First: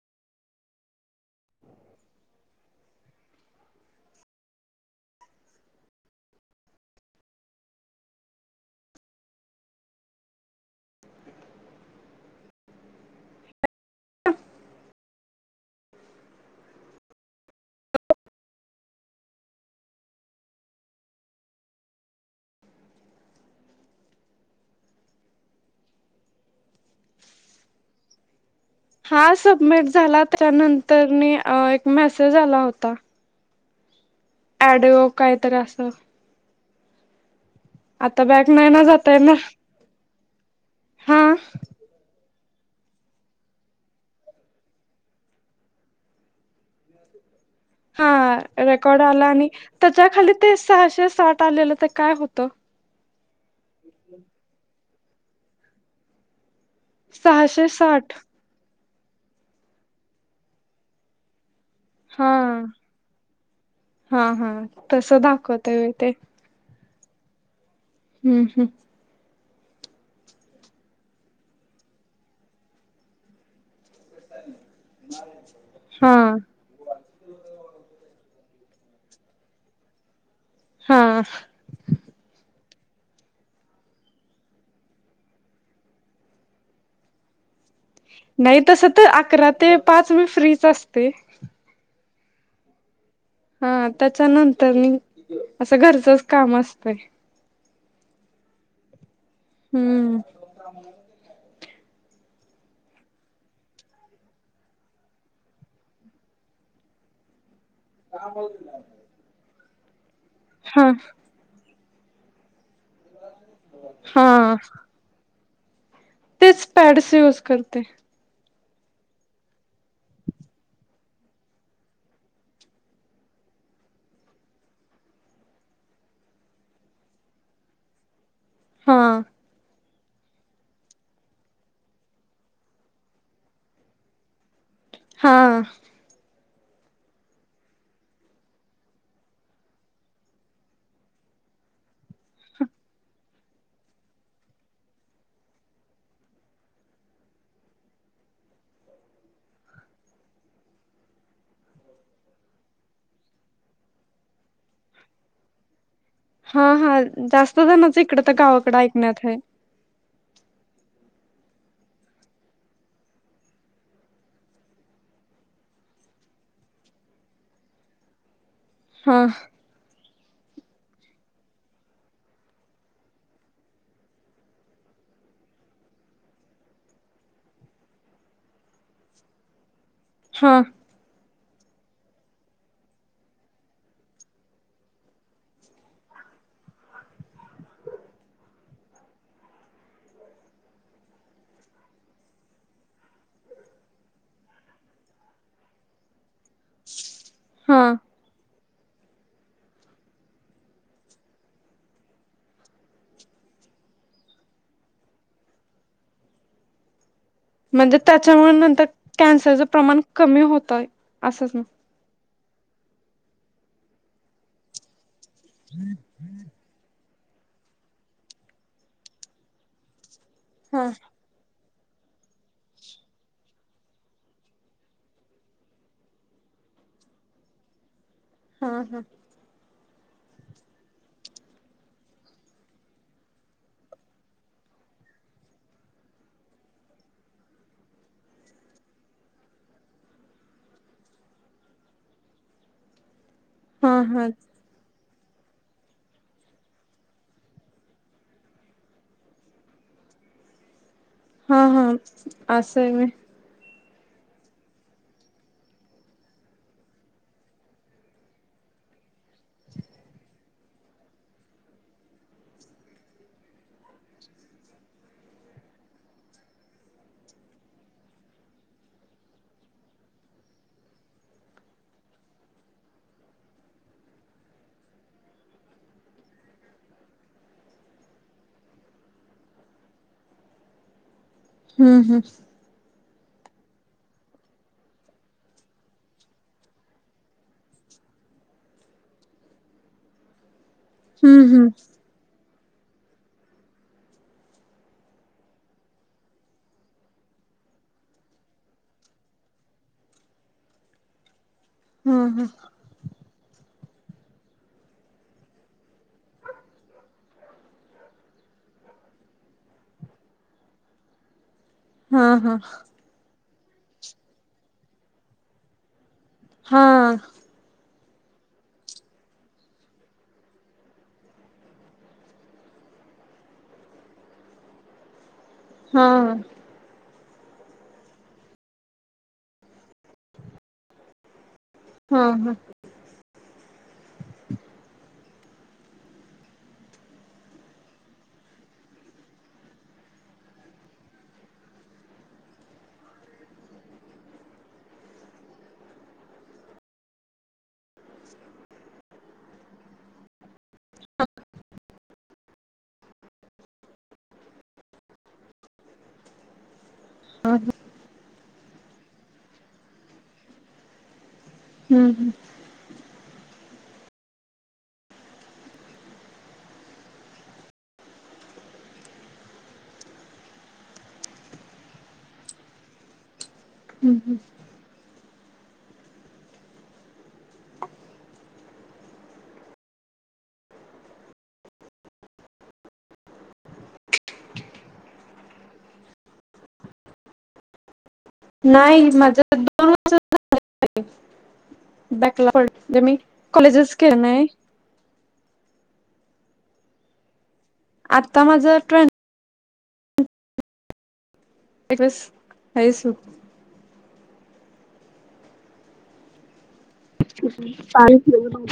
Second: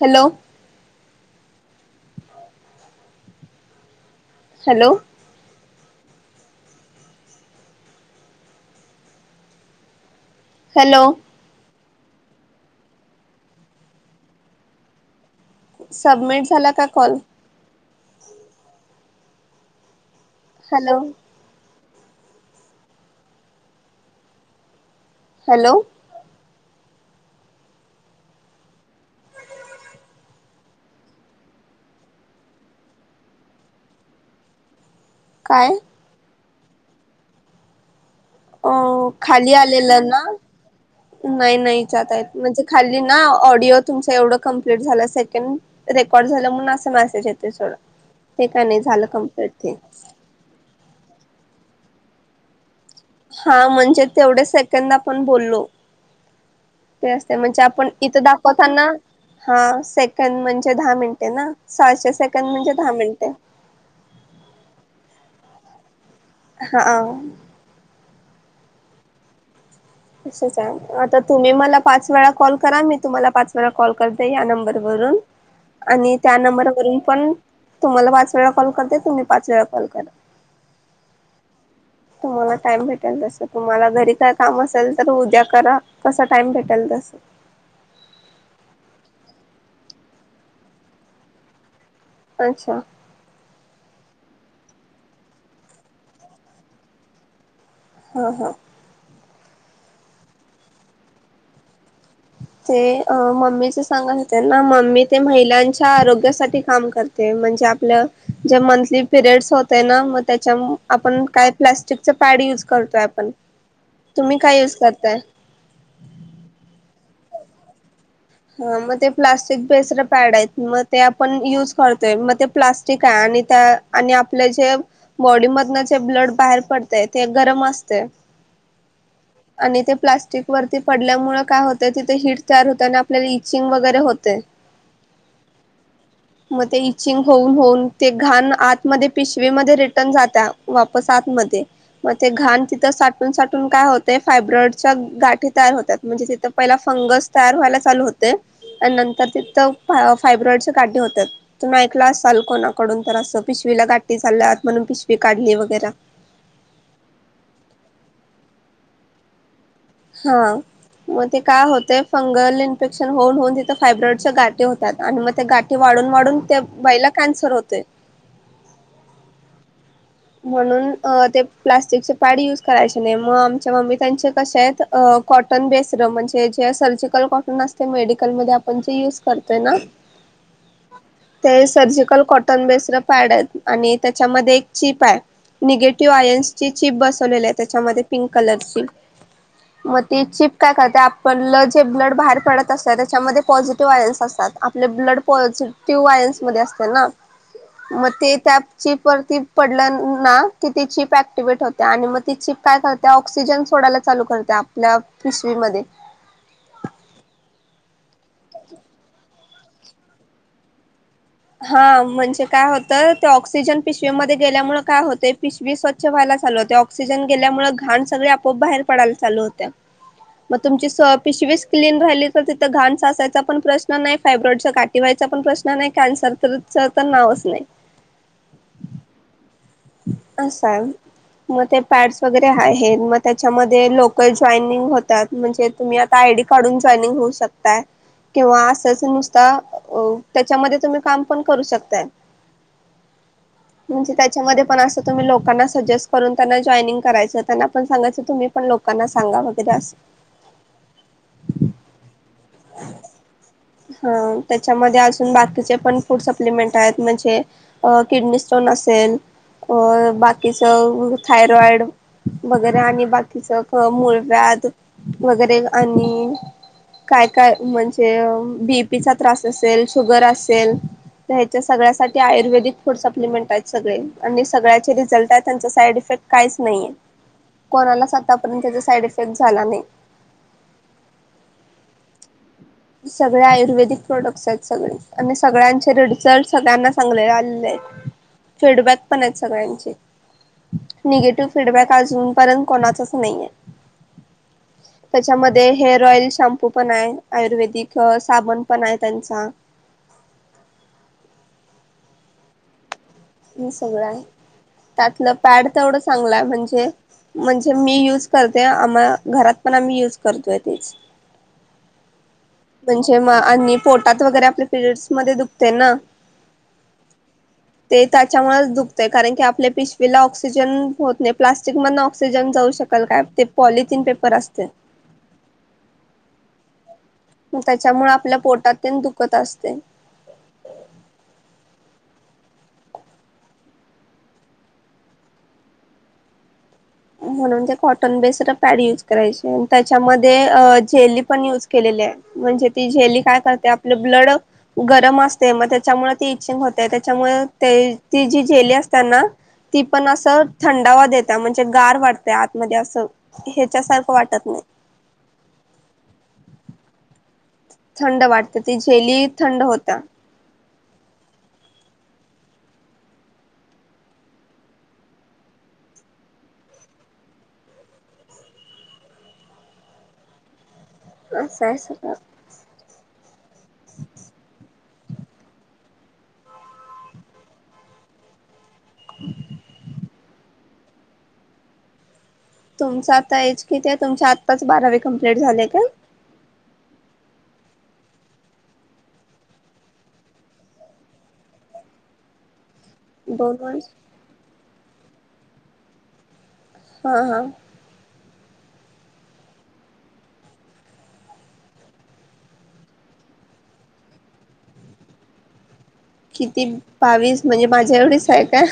Hello. Hello. Hello. Submit झाला का call? Hello. Hello. हा सबमिट झाला त्यानंतर न एक मेसेज आला होता. ऑडिओ कायतरी काय असं. आता बॅक नाही अ ना जाता येणार खाली आलेलं ना हा नाही नाही जता येत. म्हणजे खाली ना ऑडिओ तुमच एवढं कंप्लीट झालं सेकंद, रेकॉर्ड झालं, म्हणून असं मॅसेज येतंय. हा रेकॉर्ड आला आणि ते त्याच्या खाली ते सहाशे साठ आलेलं ते काय होतं? हा म्हणजे तेवढे सेकंद आपण बोललो. ते असतंय म्हणजे सहाशे आपण साठ इथं दाखवताना हा सेकंद म्हणजे दहा मिनिटे ना? सहाशे हा सेकंद म्हणजे दहा मिनिटे हा हा. तसं दाखवतंय वय ते? हा. हुं हू. तसंच हाय. आता तुम्ही मला पाच वेळा कॉल करा मी तुम्हाला पाच वेळा कॉल करते या नंबरवरून हा आणि त्या नंबरवरून पण तुम्हांला वाच पाच वेळा कॉल करते तुम्ही पाच वेळा कॉल करा. हा. तुम्हांला टाइम भेटेल जस तुम्हांला घरी काय काम असेल तर उद्या करा कसा टाइम भेटल तसं नाही तस तर अकरा ते पाच मी फ्रीच असते. अच्छा हा त्याच्यानंतर मी असं घरचच काम असतंय. ह ह हुं [inaudible] ते मम्मीच सांगत होते ना मम्मी ते महिलांच्या आरोग्यासाठी काम करते, म्हणजे आपलं जे मंथली पिरियडस होतय ना मग त्याच्या हा आपण काय प्लस्टिकच पॅड युज करतोय आपण तुम्ही हा काय यूज करताय? तेच पॅडस यूज करते. हा मग ते प्लास्टिक बेस्ड पॅड आहेत मग ते आपण युज करतोय मग ते प्लास्टिक आहे आणि त्या आणि आपले जे बॉडीमधनं जे ब्लड बाहेर पडतयं ते गरम असतय हा आणि ते प्लास्टिक वरती पडल्यामुळं काय होतंय तिथं हीट तयार होत्याआणि आपल्याला इचिगं वगैरे होतय हा मग ते इचिंग होऊन होऊन ते घाण आत मध्ये पिशवीमध्ये रिटर्न जात्या वापस आत मध्ये मग ते घाण तिथं साठ साठून साठून काय होतय फायब्रॉडच्या गाठी तयार होत्यात म्हणजे तिथं पहिला फंगस तयार व्हायला चालू होतेय. आणि नंतर तिथं फायब्रॉइडच्या गाठी होत्यात तुम्ही ऐकला असाल कोणाकडून तर असं पिश पिवी ला गाठी झाल्यात म्हणून पिशवी काढली वगैरे हा हा जास्त जणाच इकडं तर गावाकडं ऐकण्यात आहे. हा मग ते काय होतय फंगल इन्फेक्शन होऊन होऊन तिथं फायब्रॉडच्या गाठी होत्यात आणि मग ते गाठी वाढ वाढून वाढून त्या बाईला कॅन्सर होतय हां म्हणून ते प्लास्टिकचे पॅड युज करायचे नाही म आमच्या मम्मीतेनचे कशे हायत अ कॉटन बेस्ड म्हणजे जे सर्जिकल कॉटन असतयं मेडिकल मध्ये आपण जे युज करतोय ना हा ते सर्जिकल कॉटन बेस्ड पॅड आहेत आणि त्याच्यामध्ये चिप आहे निगेटिव्ह आयन्स ची चिप बसवलेली आहे, त्याच्यामध्ये पिंक कलरची मग ती चीप काय करते आपलं जे ब्लड बाहेर पडत असतय त्याच्यामध्ये पॉझिटिव्ह आयनस् असतात आपले ब्लड पॉझिटिव्ह आयन्स मध्ये असतय ना. हा मग ते त्या चीप वरती पडलं ना की ती चीप ऍक्टिवेट होत्या आणि मग ती चीप काय करत्या ऑक्सिजन सोडायला चालू करत्या आपल्या पिशवीमध्ये म्हणजे त्याच्यामुळे नंतर कॅन्सरचं प्रमाण कमी होतंय हा म्हणजे काय होतं ते ऑक्सिजन पिशवीमध्ये गेल्यामुळे काय होते पिशवी स्वच्छ व्हायला चालू होते ऑक्सिजन गेल्यामुळे घाण सगळे आपोआप बाहेर पडायला चालू होत्या मग हा तुमची स पिशवीच क्लीन राहिली तर तिथं घाण साचायचा पण प्रश्न नाही फायब्रॉईड गाठी व्हायचा पण प्रश्न नाही कॅन्सर तरच तर नावच नाही हा हा असं आहे मग ते पॅडस वगैरे आहेत मग त्याच्यामध्ये लोक जाॅयनिंग होतात म्हणजे तुम्ही आता आयडी काढून जॉयनिंग होऊ शकताय किंवा असंच नुसता त्याच्यामध्ये तुम्ही काम पण करू शकताय [unintelligible] हा, ह. मध्ये पण अस तुम्ही लोकांना सजेस्ट करून त्यांना जॉईनिंग करायचं त्यांना पण सांगायचं तुम्ही पण लोकांना सांगा. म्हणत्याता असं. हा हा आस आहे व्हय. ह त्याच्यामध्ये अजून बाकीचे पण फूड सप्लिमेंट आहेत म्हणजे अ किडनी स्टोन. असेल अ बाकीच थायरॉइड वगैरे आणि बाकीचं अ मुळव्याध वगैरे आणि काय काय म्हणजे बीपीचा त्रास असेल शुगर असेल. ह्याच्या सगळ्यासाठी आयुर्वेदिक फूड सप्लिमेंट आहेत सगळे आणि सगळ्याचे रिझल्ट आहेत त्यांच साइड इफेक्ट काहीच नाही आहे कोणालाच आतापर्यंत त्याचा साईड इफेक्ट झाला नाही. [inaudible] हम्म, हम्म. सगळे आयुर्वेदिक प्रोडक्ट्स आहेत सगळे आणि सगळ्यांचे रिझल्ट सगळ्यांना चांगले आलेले आहेत. फीडबॅक पण आहेत सगळ्यांचे [inaudible] निगेटिव्ह हम्म फीडबॅक अजून पर्यंत कोणाचच नाही आहे त्याच्यामध्ये हेअर ऑइल शॅंम्पू पण आहे. आयुर्वेदिक साबण पण आहे त्यांचा [inaudible] हम्म, हम्. हे सगळं आहे त्यातलं पॅड तेवढं चांगलं आहे म्हणजे म्हणजे मी युज करते आम्हा घरात पण आम्ही युज करतोय तेच. हा. हा म्हणजे म आणि पोटात वगैरे आपल्या पिरियड्स मध्ये दुखते ना. हा. ते त्याच्यामुळेच दुखतय कारण की आपले पिशवीला ऑक्सिजन होत नाही प्लास्टिक मधन ऑक्सिजन जाऊ शकत ल काय? ते पॉलिथीन पेपर असते. हा. त्याच्यामुळे आपल्या पोटात तेन दुखत असते. हा, हा. [inaudible] म्हणून ते कॉटन बेस्ड पॅड युज करायचे त्याच्यामध्ये जेली पण युज केलेली ल्या म्हणजे ती जेली काय करतीया आपलं ब्लड गरम असते मग त्याच्यामुळे ते इचिंग होतय. त्याच्यामुळ ते ती जी जेली असत्याना ती पण अस थंडावा देत्या म्हणजे गार वाटतय आतमध्ये असं ह्याच्यासारखं वाटत नाही. [inaudible] [inaudible] थंड वाटते ती जेली थंड होत्या. हम्म, हम्म. असं असतय काम. [inaudible] हम्म हम्म [inaudible] तुमच आता एज किती आहे तुमची आत्ताच बारावी कंप्लीट झाले काय? नाही माझ दोन वर्ष झाले की बॅकलॉग जे मी दोन वर्ष कॉलेजेस केेल नाही. हा, हा. आत्ता माझं ट्वेल्थ. एकवीस, बावीस होय. किती बावीस म्हणजे माझ्या एवढीच आहे का?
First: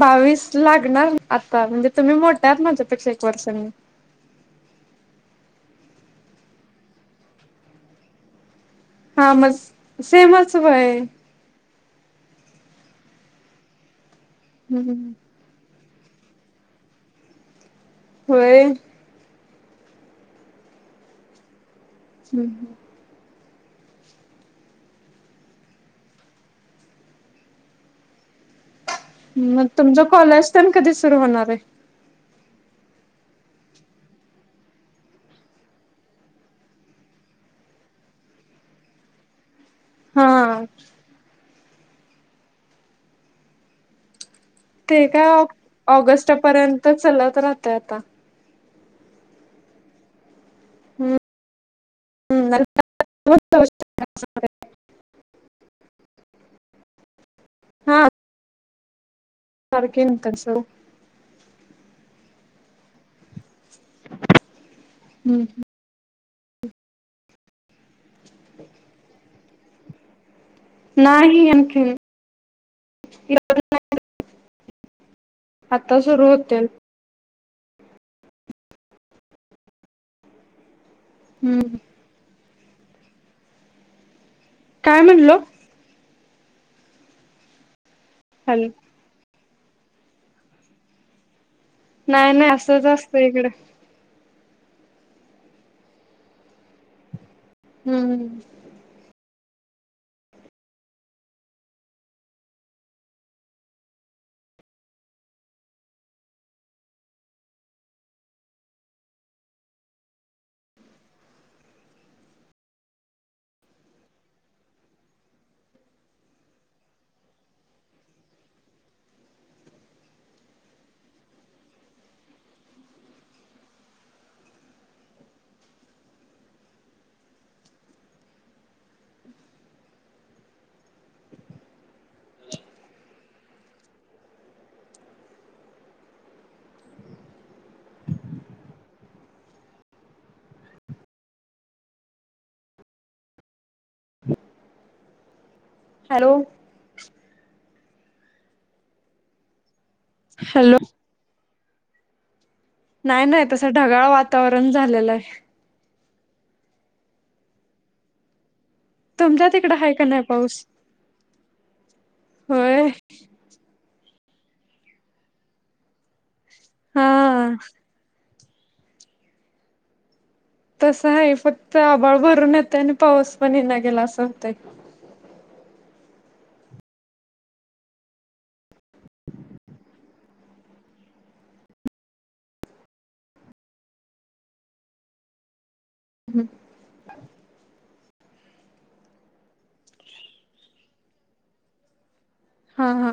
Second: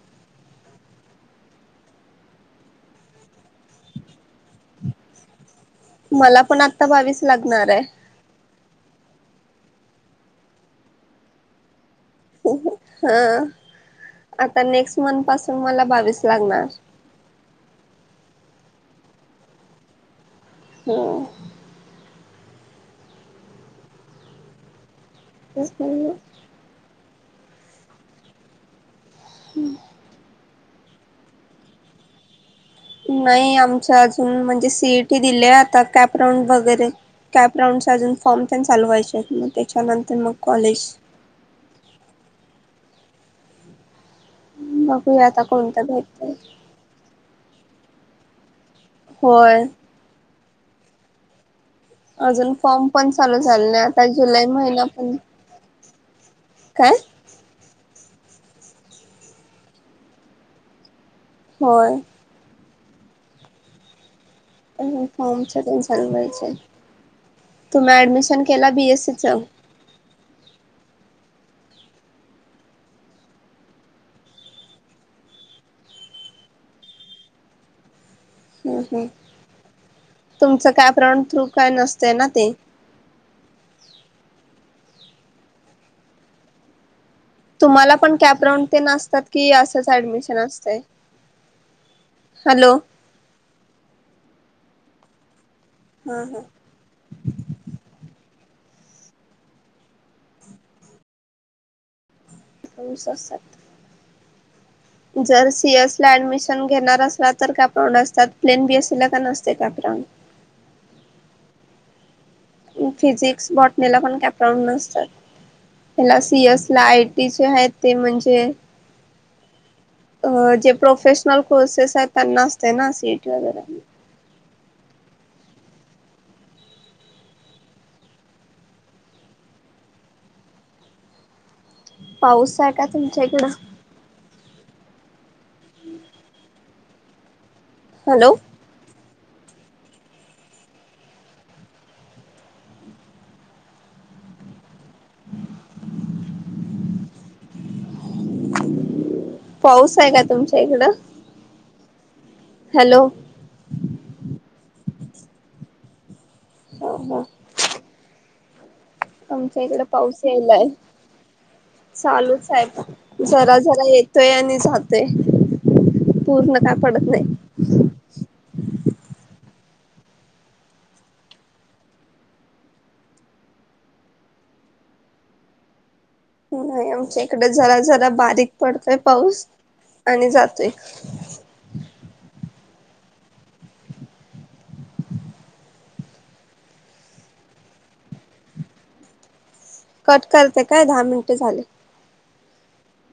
बावीस लागणार आता म्हणजे तुम्ही मोठ्या आहात माझ्यापेक्षा एक वर्षांनी. [inaudible] मला पण आता बावीस लागणार आहे. हा म सेमच वय. [inaudible] हा [inaudible] आता नेक्स्ट मंथ पासून मला बावीस लागणार. [inaudible] होय? हो हम्म हम्म तस मग तुमचं कॉलेज पण कधी सुरु होणार आहे नाही आमच्या अजून म्हणजे सीईटी दिलेय आता कॅपराऊंड वगैरे कॅप राऊंड अजून फॉर्म त्या चालवायचे मग त्याच्यानंतर मग हा कॉलेज ते बघूया आता काय कोणतं भेटतंय ऑगस्टपर्यंत चालत राहतय आता होय अजून फॉर्म पण चालू झाले नाही आता जुलै महिना पण काय हा सारखेन कासं होय फॉर्म चाल्हायचे तुम ऍडमिश केला बीएससी चं नाही आणखीन आता सुरू होते हम् हम तुमचं काय प्रण थ्रू काय हम्म नसतंय ना ते काय म्हणलो तुम्हाला पण कॅप राऊंड हॅलो ते नसतात कि असंच ऍडमिशन असतंय नाही नाही हॅलो असंच असत इकड हा हा हम्म हम क स सात जर सीएस ला ऍडमिशन घेणार असला तर काप नसतात प्लेन बीएससी ला का नसते काप ह फिजिक्स बॉटनेला पण कॅपरान नसतात हला सीएस ला आयटीचे आहेत ते म्हणजे अ जे प्रोफेशनल कोर्सेस आहेत त्यांना असते ना सीएटी वगैरे पाऊस आहे का तुमच्या इकडं हॅलो हॅलो पाऊस आहे का तुमच्या हॅलो इकडं हॅलो नाही हा नाही तस ढगाळ वातावरण झालेलं आहे ह ह तुमच्या आमच्या तिकडं इकड आहे का पाऊस नाही यालाय चालू होय साहेब जरा जरा येत तोय आणि जहातोय पूर्ण का पडत हा. नाही तसं आहे फक्त आबाळ भरून येत आणि पाऊस पण येना गेला अस होतंय नाही आमच्या इकडे जरा जरा बारीक पडतोय पाऊस आणि जातोय हम् कट करते काय दहा मिनटे झाले हा हा